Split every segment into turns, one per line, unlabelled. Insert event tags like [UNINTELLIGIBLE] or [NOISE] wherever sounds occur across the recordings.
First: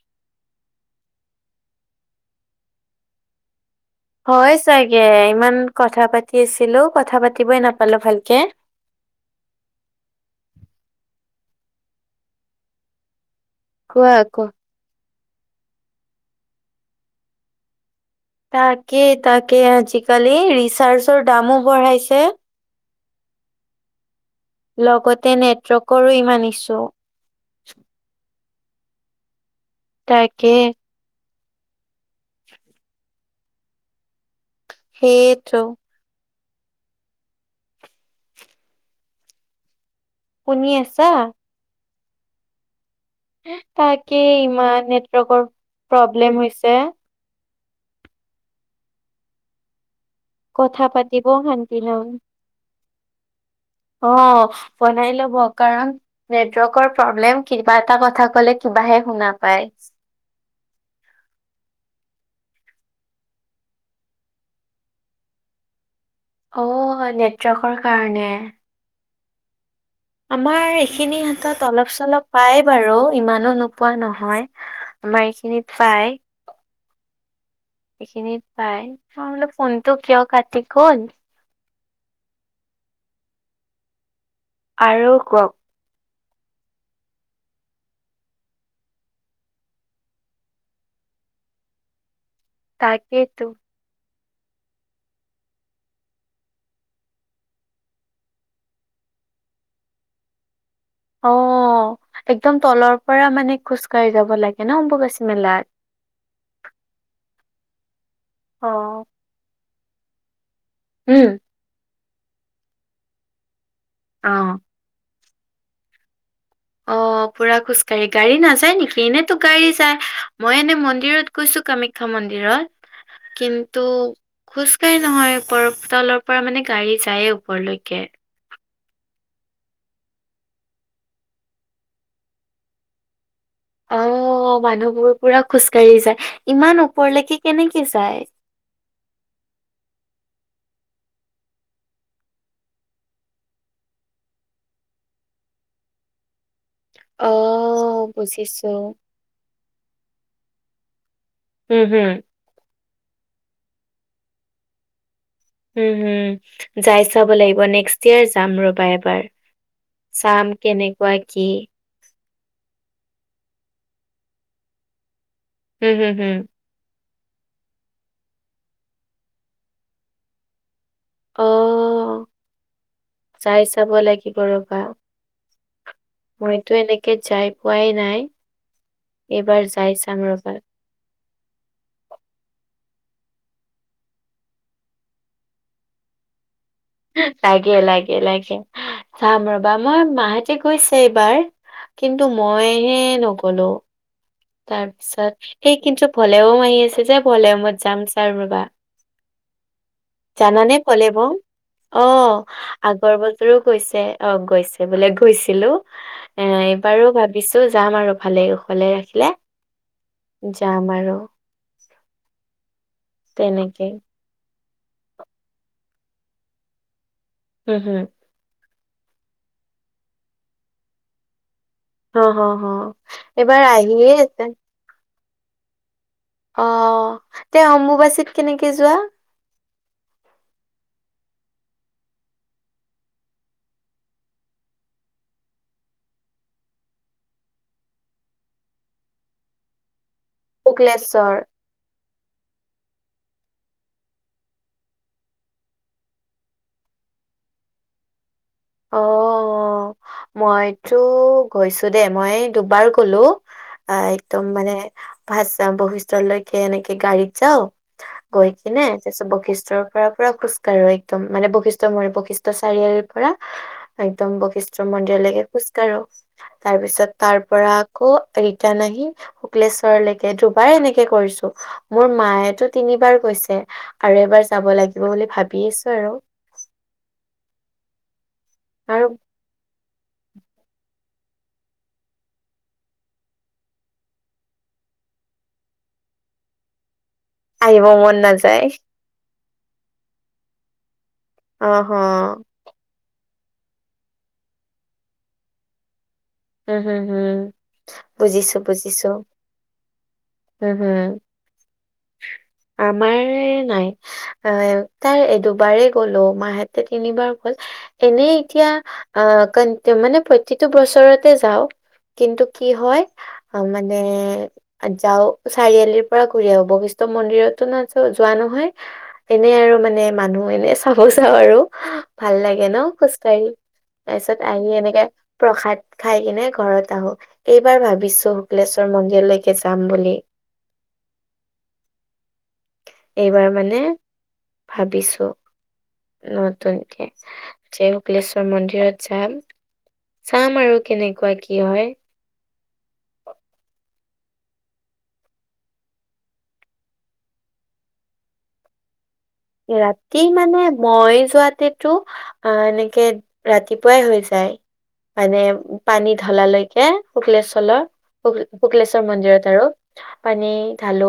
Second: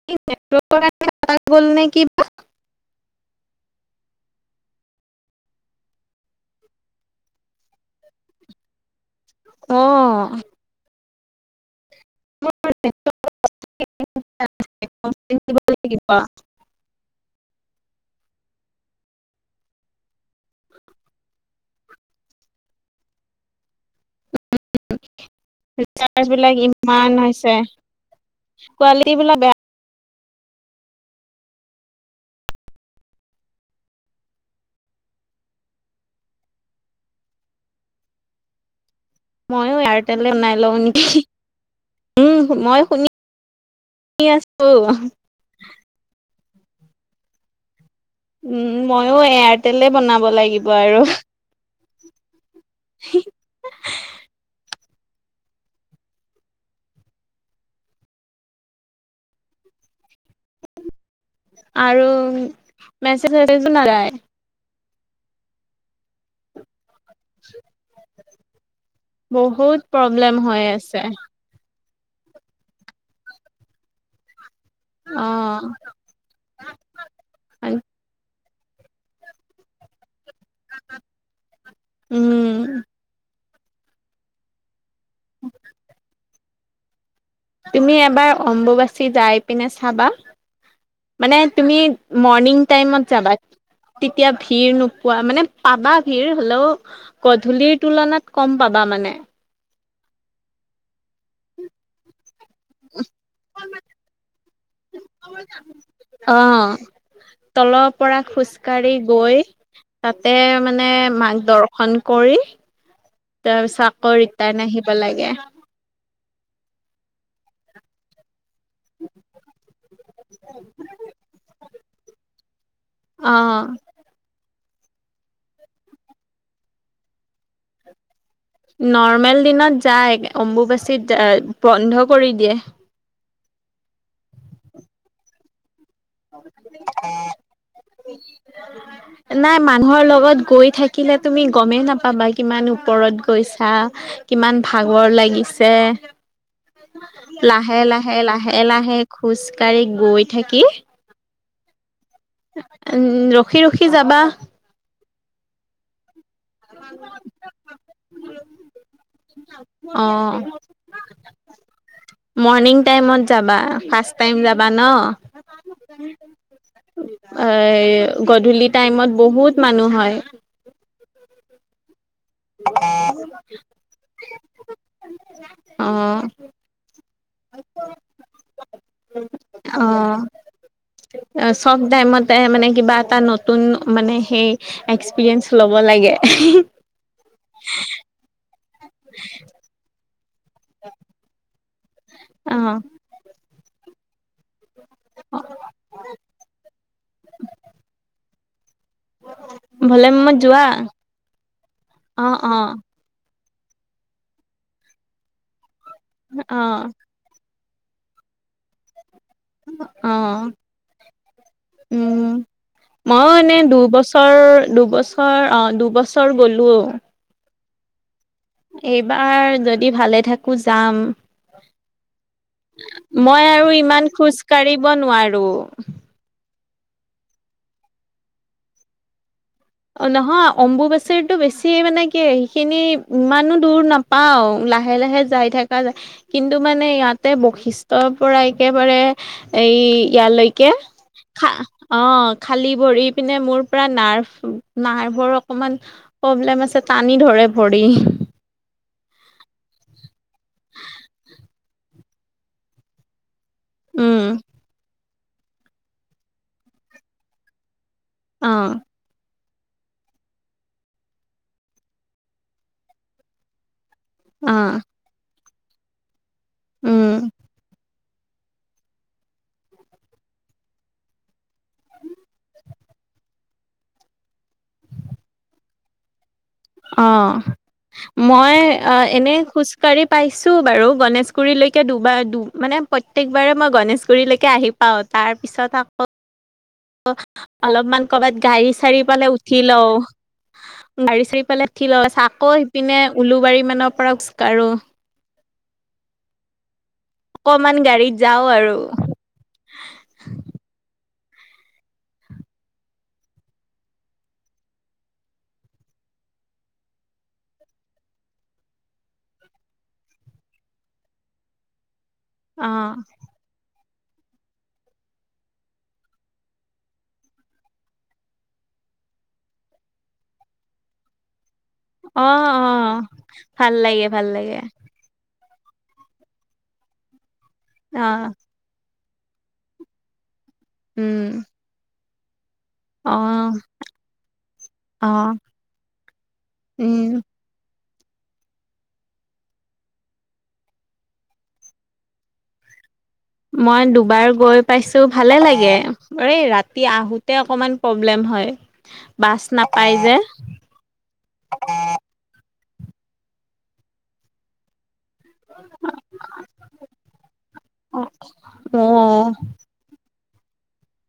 [UNINTELLIGIBLE]
হয় চাগে ইমান কথা পাতি আছিলো কথা পাতিবই নাপালো ভালকে।
অ অ অ অ
কোৱা আকৌ
এখন আমাকো দিব লাগিব।
তাকে তাকে আজিকালি ৰিচাৰ্জৰ দামো বঢ়াইছে। লগতে নেট।
ৰিচাৰ্জ বিলাক ইমান হৈছে কোৱালিটী বিলাক বেয়া।
তাইকে [UNINTELLIGIBLE] সেইটো
মইয়ো এয়াৰটেলে অনাই
শুনি
লওঁ নেকি
আছা
হাঁচি উম মই শুনি
তাকেই
আছো
ইমান নেটৱৰ্কৰ প্ৰব্লেম হৈছে।
উম উ মইয়ো এয়াৰটেলে বনাব লাগিব
কথা
আৰু অ হা
পাতিবও শান্তি নাই
হি হি
অ অ ইস্ বনাই ল'ব কাৰণ নেটৱৰ্কৰ প্ৰব্লেম কিবা এটা কথা কলে কিবাহে শুনা পাই সি
আৰু মেছেজ-ছেচেজও নযায়।
অঅঅ আৰ নেটৱৰ্কৰ কাৰণে।
বহুত। প্ৰব্লেম হৈ
আমাৰ
আছে
এইখিনি হাতত অলপ-চলপ পায় বাৰু ইমানো নোপোৱা নহয়। হা হা আমাৰ এইখিনিত পায়।
কাত কাত পাৰিম।
সেইখিনিত পাই আমি বোলে ফোনটো কিয় কাটি গল।
উম উ উ উ
আৰু কওক।
তুমি এবাৰ অম্বুবাচী যাই পিনে চাবা। মানে তুমি মৰ্ণিং টাইমত যাবা।
তাকেইতো
তেতিয়া ভিৰ নোপোৱা মানে পাবা ভিৰ হ'লেও অহ গধূলিৰ তুলনাত কম পাবা মানে।
অ অ অ একদম তলৰ পৰা মানে খোজকাঢ়ি যাব লাগে ন অম্বুবাচী মেলাত।
অঅঅ তলৰ পৰা
অ
খোজকাঢ়ি গৈ। তাতে মানে
উম
মাক দৰ্শন কৰি তাৰপিছত আকৌ
অ
ৰিটাৰ্ণ আহি আহিব লাগে।
অ অ অ পুৰা খোজকাঢ়ি গাড়ী নাযায়। নাযায় নেকি এনেতো গাড়ী যায় আ আহ্ মই এনে মন্দিৰত গৈছো কামাখ্যা মন্দিৰত। আহ
অ
আহ কিন্তু খোজকাঢ়ি নহয় ওপৰ তলৰ পৰা মানে গাড়ী যায়ে ওপৰলৈকে।
নৰ্মেল দিনত যায় অম্বুবাচিত যা ই ই বন্ধ কৰি দিয়ে।
অ অ অ অ অ মানুহবোৰ পুৰা খোজকাঢ়ি যায় ইমান ওপৰলৈকে কেনেকে যায়। [INAUDIBLE]
নাই মানুহৰ লগত গৈ থাকিলে তুমি গমেই নাপাবা কিমান ওপৰত গৈছা আহ্। ঠু কিমান ভাগৰ লাগিছে তোমাক হেৰিয়ে লাহে
অ',
লাহে লাহে
বুজিছো।
লাহে খোজকাঢ়ি গৈ থাকিম
উম হুম
উম ৰখি ৰখি যাবা।
উম হুম উচ্, যাই চাব লাগিব নেক্সট ইয়াৰ যাম ৰবা এবাৰ।
অ',
চাম কেনেকুৱা কি?
মৰ্ণিং টাইমত যাবা ফাষ্ট টাইম যাবা ন।
হুম, হুম, হুম।
এই গধূলি টাইমত বহুত মানুহ হয়
অ যায় চাব লাগিব ৰবা
অ',
মইতো এনেকে যাই পোৱাই নাই এইবাৰ যাই চাম ৰবা
অ চব টাইমতে মানে কিবা এটা নতুন মানে সেই এক্সপিৰিয়েন্ঞ্চ ল'ব লাগে
লাগে লাগে লাগে চাম ৰবা মই মাঁহতি গৈছে এইবাৰ- কিন্তু
অ',
মইহে নগলো। তাৰ পিছত এই কিন্তু ভলেৱম আহি আছে যে ভলেওমত যাম ছাও ৰবা
ভলে মত যোৱা
জানানে ভলেবম অ আ কৰ্বলতৰো গৈছে অ গৈছে বোলে গৈছিলো এ
অ',
এইবাৰো ভাব- কিছো যাম আৰু ভালে কুশলে ৰাখিলে।
অ
যাম আৰু।
উম মইয়ো এনেই
তেনেকে
দুইবছ বছৰ দুবছৰ অ দুবছৰ গ'লো।
উম হুম।
এইবাৰ যদি ভালে থাকো যাম।
হ হ হ
মই
এইবাৰ
আৰু
আহিয়ে
ইমান খোজ
আছে।
কাঢ়িব নোৱাৰো।
অ তে অম্বুবাচীত কেনেকে যোৱা?
অ নহয় অম্বুবাচৰীতো বেছি মানে কি সেইখিনি ইমানো দূৰ না পাও লাহে লাহে যাই থকা যায়। কিন্তু মানে ইয়াতে বৈশিষ্টৰ পৰা একেবাৰে এই ইয়ালৈ কে
শুক্লেশ্বৰ?
অ খালি ভৰি পিনে মোৰ পৰা নাৰ্ভ নাৰ্ভৰ অকমান প্ৰব্লেম আছে টানি ধৰে ভৰি।
অ মইতো গৈছো দেই মই দুবাৰ গলো। অ
উম
একদম মানে ভা বশিষ্টলৈকে এনেকে গাড়ীত যাও।
অ
গৈ কিনে তাৰপিছত বৈশিষ্টৰ ঘৰৰ পৰা খোজকাঢ়ো একদম মানে বৈশিষ্ট্য মানে বৈশিষ্ট্য চাৰিআলিৰ পৰা একদম
অ
বশিষ্ট মন্দিৰলৈকে খোজ কাঢ়ো তাৰ পিছত
উম
তাৰ পৰা আকৌ ৰিটাৰ্ণ আহি শুক্লেশ্বৰলৈকে দুবাৰ এনেকে কৰিছো। মোৰ মায়েতো তিনিবাৰ গৈছে আৰু এবাৰ যাব লাগিব বুলি ভাবি আছো আৰু।
অ মই অহ
আৰু
এনে খোজ গাড়ী পাইছো বাৰু গণেশগুৰিলৈকে দুবাৰ মানে প্ৰত্যেকবাৰে মই গণেশগুৰিলৈকে আহি পাও তাৰ পিছত আকৌ-
আহিব
অলপমান
মন
কৰ'বাত
নাযায়
গাড়ী চাৰি পালে উঠি লও গাড়ী চাড়ী ফালে
অ'
উঠি ল‌ও,
হ
আকৌ সিপিনে উলুবাৰী মানৰ পৰা খোজ কাঢ়ো।
উম হুম হম
অকমান গাড়ীত যাও
বুজিছো
আৰু
বুজিছো। হম হুম আমাৰ নাই। এ তাই দুবাৰেই গ'লো মাহেঁতে তিনিবাৰ গ'ল। এনেই এতিয়া আহ কন্তু মানে প্ৰতিটো বছৰত তে যাও কিন্তু কি
অ
হয় মানে যাও চাৰিআলিৰ পৰা ঘূৰি আহো বশিষ্ট মন্দিৰতো নাযাও যোৱা নহয় এনেই আৰু মানে মানুহ এনে চাব যাওঁ আৰু।
অ
ভাল
অ
লাগে ন খোজকাঢ়ি
ভাল লাগে ভাল
তাৰপিছত
লাগে
আহি এনেকে প্ৰসাদ খাই কিনে ঘৰত আহো, এইবাৰ
অ
ভাবিছো শুক্লেশ্বৰ মন্দিৰলৈকে যাম বুলি।
উম। অ
এইবাৰ মানে
অ
ভাবিছো।
উম
নতুনকে। জয় শুক্লেশ্বৰ মন্দিৰত যাম চাম আৰু কেনেকোৱা কি হয়?
মই দুবাৰ গৈ পাইছো ভালে লাগে এই ৰাতি আহোতে অকমান প্ৰব্লেম হয়। বাছ নাপাই যে
ৰাতি মানে মই যোৱাতেতো- অ এনেকে ৰাতিপুৱাই হৈ যায়। মানে পানী ঢলালৈকে শুকলেশ্বলৰ
অ
শু -
অ
শুকলেশ্বৰ মন্দিৰত আৰু। পানী ঢালো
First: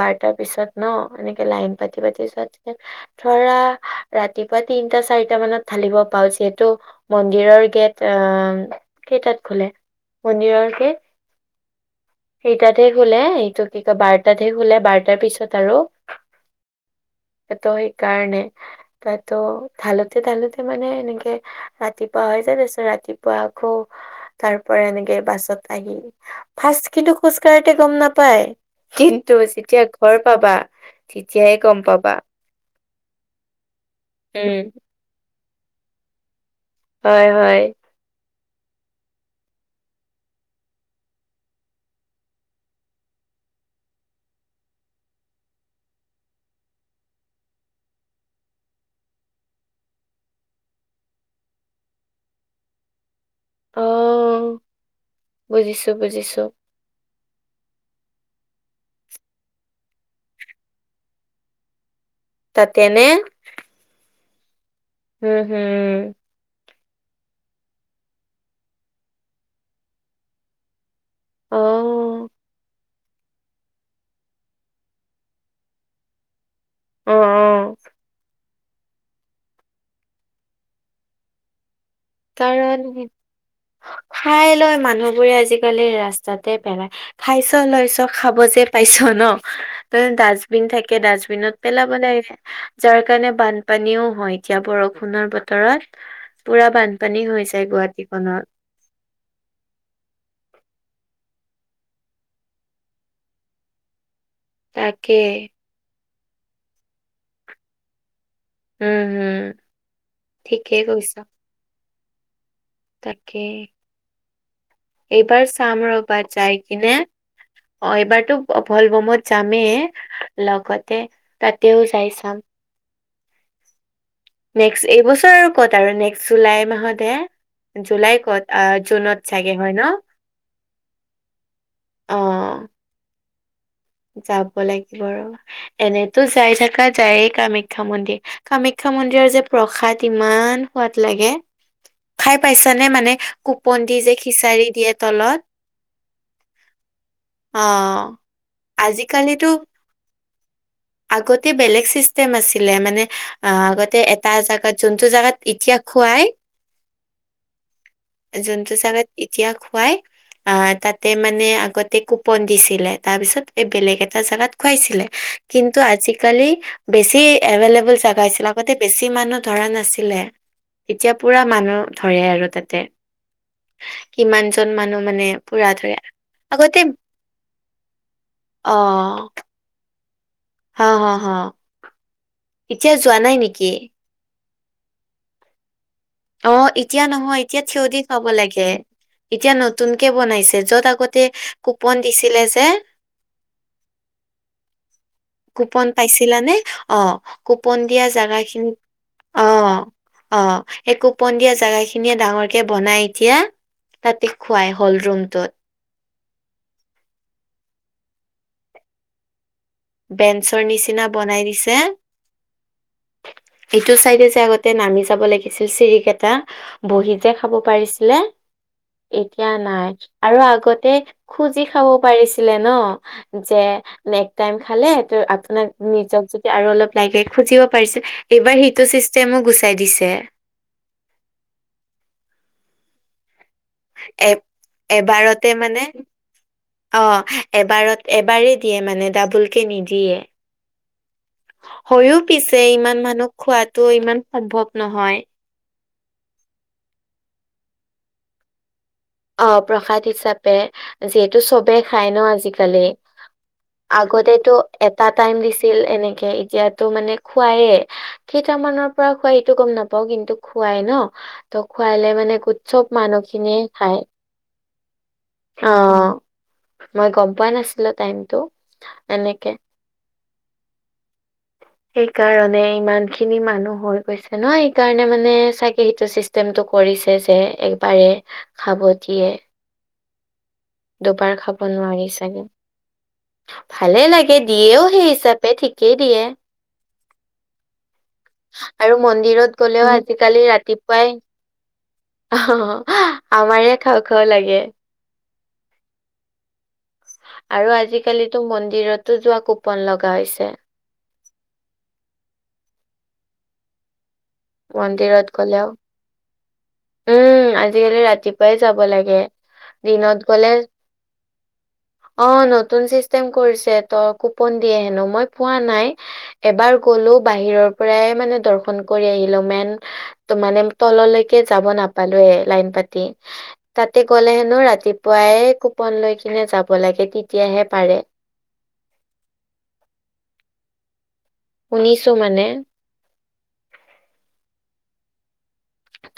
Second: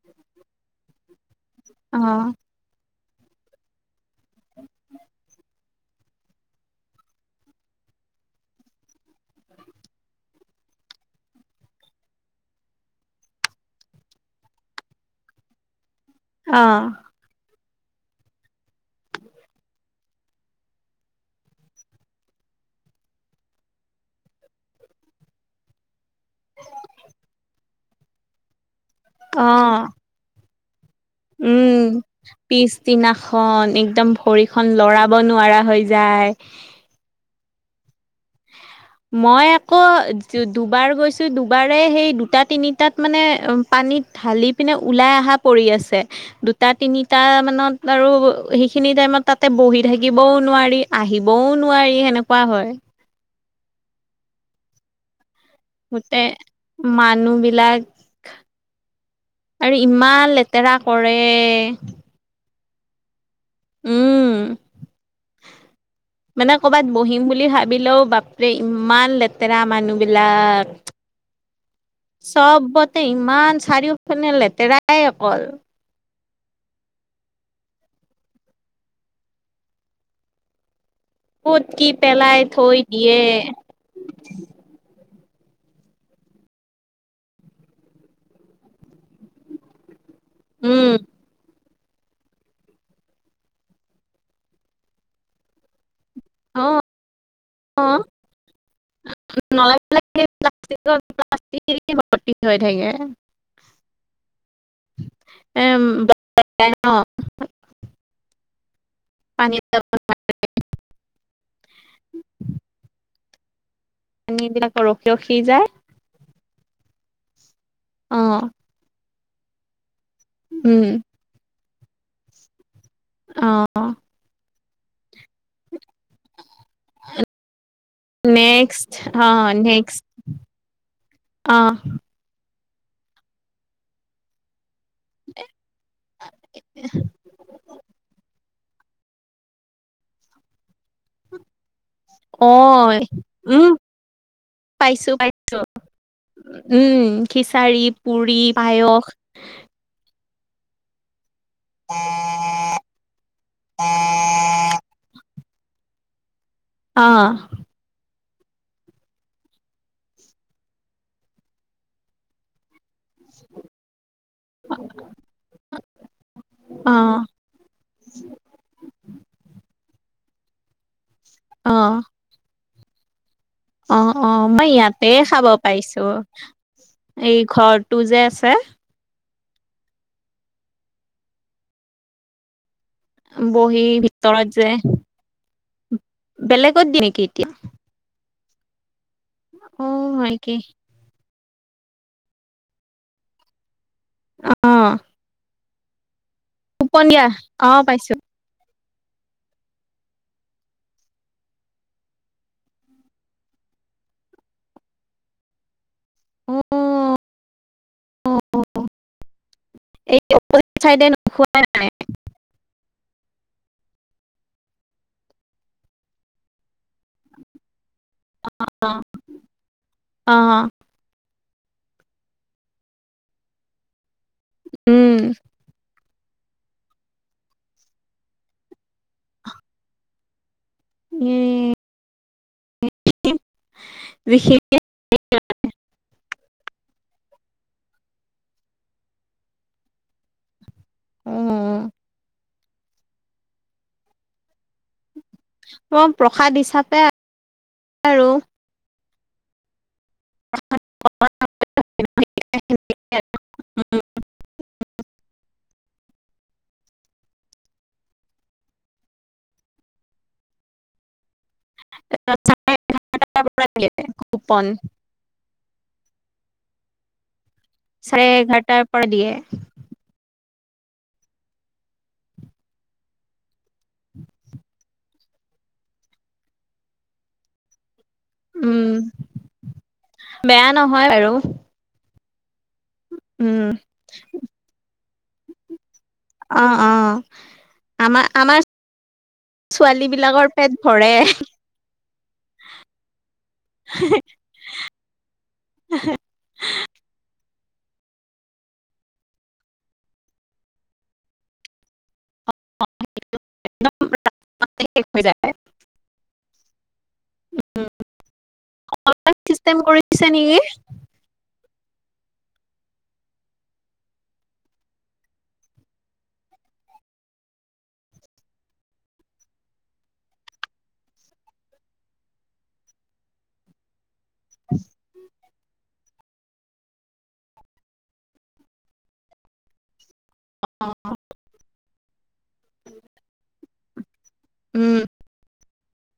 বাৰটাৰ পিছত ন এনেকে লাইন পাতি
অ
পাতি তাৰ পিছত ধৰা ৰাতিপুৱা তিনটা - চাৰিটা মানত ঢালিব পাও যিহেতু মন্দিৰৰ গেট আহ কেইটাত খোলে? মন্দিৰৰ গেট? সেইটাতহে খুলে এইটো কি কয় বাৰটাতহে খুলে বাৰটাৰ পিছত আৰু
অহ।
এতো সেইকাৰণে, তাতো ধালোতে - ধালোতে মানে এনেকে ৰাতিপুৱা হৈ যায় তাৰপিচত ৰাতিপুৱা আকৌ তাৰ পৰা এনেকে বাছত আহি ফাৰ্ষ্ট কিন্তু খোজ কাঢ়োতে গম নাপায়। কিন্তু
অ
যেতিয়া ঘৰ পাবা তেতিয়াহে
উম
গম পা
পিছদিনাখন একদম
উম
ভৰিখন লৰাব নোৱাৰা হৈ যায়।
হয় হয়।
মই আকৌ দু দুবাৰ গৈছোঁ দুবাৰেই সেই দুটা- তিনিটাত মানে পানীত ঢালি পিনে ওলাই আহা পৰি আছে। দুটা - তিনিটা মানত আৰু সেইখিনি টাইমত তাতে বহি থাকিবও নোৱাৰি। আহিবও নোৱাৰি সেনেকুৱা হয়।
অও।
গোটে মানুহবিলাক আৰু ইমান লেতেৰা কৰে।
তাতেনে?
উম
হুম হুম।
মানে কবাত বহিম বুলি ভাবিলেও বাপৰে ইমান লেতেৰা মানুহবিলাক?
অ
চবতে ইমান চাৰিওফিনে লেতেৰাই অকল।
অ অ।
কত কি পেলাই থৈ
কাৰণ
দিয়ে?
খাই লৈ মানুহবোৰে আজিকালি ৰাস্তাতে পেলায় খাইছ লৈছ খাব যে পাইছ ন, তাতে ডাষ্টবিন
উম,
থাকে ডাষ্টবিনত পেলাব লাগে যাৰ কাৰণে বানপানীও হয় এতিয়া বৰষুণৰ বতৰত। পুৰা
অ',
বানপানী হৈছে গুৱাহাটীখনত।
নলাই বিলাকে প্লাষ্টিক প্লাক [INAUDIBLE] বৰ্তি হৈ থাকে।
তাকে।
[INAUDIBLE]
উম হুম,
পানী
ঠিকেই কৈছা। তাকে।
আমি বিলাক কৰোঁ।
এইবাৰ চাম ৰবাত যাই কিনে, অ এইবাৰতো ভল বমত যামেই
উম,
লগতে তাতেও যাই চাম।
অ।
নেক্সট এইবছৰ আৰু ক'ত আৰু নেক্সট জুলাই মাহতহে। জুলাই কত আহ
নেক্সট
জুনত চাগে
অ',
হয় ন?
নেক্সট
অ। যাব লাগিব আৰু এনেতো যাই থকা যায়ে। কামাখ্যা মন্দিৰ কামাখ্যা মন্দিৰৰ যে প্ৰসাদ ইমান সোৱাদ লাগে। খাই পাইছানে
অ',
মানে
উম,
কুপন দি যে খিচাৰি দিয়ে
পাইছোঁ পাই
তলত।
উম
অ
খিচাৰি, পুৰি পায়স অ',
আজিকালিতো আগত তে বেলেগ চিষ্টেম আছিলে মানে আ আগতে এটা জাগাত যোনটো জাগাত এতিয়া খুৱাই,
অহ,
জোনটো জাগাত এতিয়া খুৱাই। আ তাতে মানে আগতে কুপন দিছিলে তাৰ পিছত, এই বেলেগ এটা জেগাত খুৱাইছিলে কিন্তু আজিকালি বেছি।
অ',
এভেলএবোল জাগাহৈছিল আগতে বেছি মানুহ ধৰা নাছিলে এতিয়া। পুৰা মানুহ
অ',
ধৰে আৰু তাতে।
অ অ
কিমান
মই
জন মানুহ
ইয়াতে
মানে
খাব
পুৰা ধৰে
পাৰিছো
আগতে
এই ঘৰটো যে আছে।
অ, হা হা হ, এতিয়া যোৱা ন
বহি ভিতৰত যে,
অ
বেলেগত দিয়ে
এতিয়া
নেকি
নহয় এতিয়া, থিয় দি খাব লাগে এতিয়া নতুন কে
অ', হয় নেকি?
বনাইছে য'ত আগতে। কুপন দিছিলে যে।
অ,
কুপন পাইছিলানে, অ
উপনিয়া অ
কুপন দিয়া
পাইছো
জোগাখিনিত। অহ অহ, সেই কুপন দিয়া জোগা খিনিয়ে ডাঙৰ কে বনাই এতিয়া তাতে খোৱাই হল ৰুমটোত।
অ এই
বেঞ্চৰ
অপজিত চাইডে
নিচিনা বনাই দিছে।
নাই
এইটো ছাইডে যে আগতে নামি যাব লাগিছিল চিৰিকেইটা। বহি যে খাব পাৰিছিলে এতিয়া নাই
অ
আৰু আগতে, খুজি খাব পাৰিছিলে ন যে টাইম খালে
উম
তোৰ আপোনাক নিজক য আৰু অলপ লাগে খুজিব পাৰিছিল এইবাৰ সেইটো চিষ্টেমো গুচাই দিছে।
উম,
এ
বিশেষকে,
এবাৰতে মানে। অ এবাৰত এবাৰেই দিয়ে মানে ডাবোল কে নিদিয়ে।
উম।
হৈয়ো পিছ তে ইমান মানুহ খোৱাতো ইমান সম্ভৱ নহয়।
অ প্ৰসাদ হিচাপে, আৰু
অ প্ৰসাদ হিচাপে যিহেতু চবে খাই ন আজিকালি, আগতেতো, এটা টাইম দিছিল এনেকে এতিয়াতো মানে খুৱায়ে। কেইটামানৰ পৰা খোৱাই এইটো গম নাপাও কিন্তু খোৱাই ন। ত খুৱালে মানে উৎসৱ মানুহখিনিয়ে
পৰা দিয়ে
খায়।
কুপন
অ মই গম পোৱা নাছিলো
চাৰে
টাইমতটো
এঘাৰটাৰ পৰা দিয়ে
এনেকে। সেইকাৰণে ইমান খিনি মানুহ, হৈ গৈছে ন সেইকাৰণে মানে চাগে সেইটো চিষ্টেমটো কৰিছে যে একবাৰে। খাব
উম
দিয়ে
বেয়াত,
দুবাৰ খাব নোৱাৰি চাগে।
উম,
ভালে লাগে, দিয়েও সেই হিচাপে, ঠিকেই দিয়ে।
অ-অ।
আৰু মন্দিৰত গলেও,
ছোৱালী
আজিকালি
বিলাকৰ পেট
ৰাতিপুৱাই
ভৰে
অ আমাৰে খাও খাও লাগে। আৰু আজিকালিতো মন্দিৰতো যোৱা কুপন লগা হৈছে।
শেষ হৈ
মন্দিৰত
যায়
গ'লে আও। উম, আজিকালি ৰাতিপুৱাই যাব লাগে
চিষ্টেম
দিনত
কৰিছে
গ'লে
নেকি
অ নতুন চিষ্টেম কৰিছে ত কুপন দিয়ে হেনো, মই পোৱা নাই। এবাৰ গলো বাহিৰৰ পৰাই মানে দৰ্শন কৰি আহিলো মেন ত মানে তললৈকে যাব নাপালোয়ে লাইন পাতি তাতে গ'লে হেনো ৰাতিপুৱাই কু- পন লৈ কিনে যাব লাগে তেতিয়াহে পাৰে।
অহ
শুনিছোঁ মানে।
উম'।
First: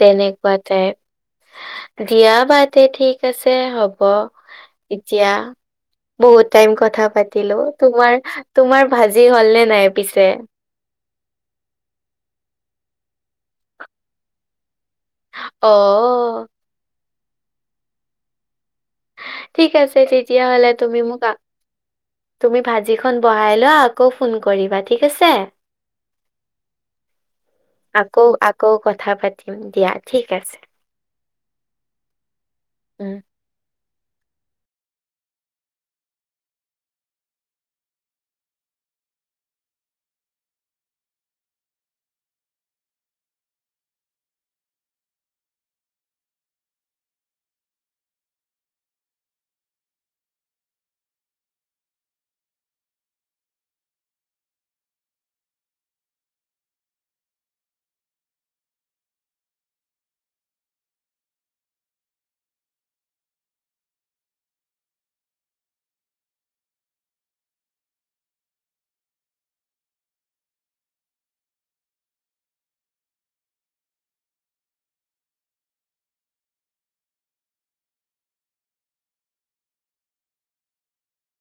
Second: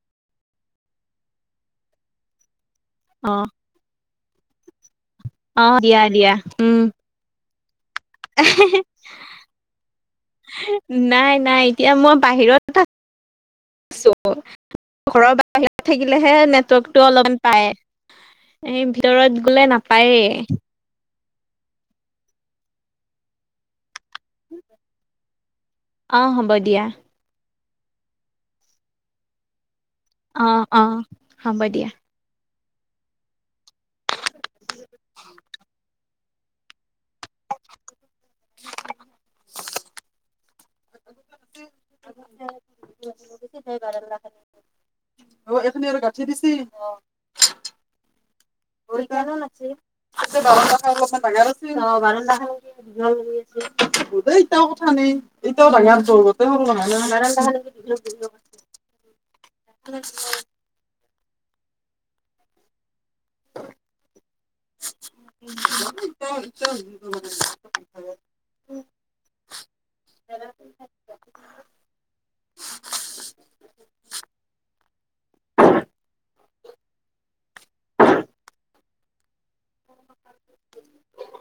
তেনেকুৱাতে, দিয়া বা তে, ঠিক
অ
আছে, হ'ব এতিয়া,
অ দিয়া দিয়া
বহুত টাইম
উম
কথা পাতিলো। তোমাৰ তোমাৰ ভাজি, হ'ল নে নাই পিছে?
নাই-নাই, এতিয়া মই বাহিৰত আ ছো, ঘৰৰ বাহিৰত
অ
বাহিৰত থাকিলেহে নেটৱৰ্কটো অলপমান পায়। এই ভিতৰত গলে
ঠিক আছে
নাপায়েই
তেতিয়া হ'লে, তুমি মোক, তুমি ভাজিখন বঢ়াই লোৱা। আকৌ ফোন কৰিবা, ঠিক আছে?
অ হ'ব দিয়া
আকৌ-আকৌ, কথা পাতিম দিয়া। ঠিক আছে
অ-অ, হ'ব দিয়া।
উম'।
সেই বাৰান্দাত [UNINTELLIGIBLE] অ, এইখিনি আৰু গাঁঠি দিছি। সেইকাৰনে লাগচিল, আগতে বাৰাণ্ডাখান অলপ ডাঙাৰ আছিল। অ বাৰান্দাখান আছিল। অই, তাৰ কথা শুনে, এতিয়াও ডাঙৰ টো গোটাই সৰু হনাই, বাৰাণ্ডাখান [UNINTELLIGIBLE] [UNINTELLIGIBLE]
অ [INAUDIBLE]
[UNINTELLIGIBLE] [UNINTELLIGIBLE]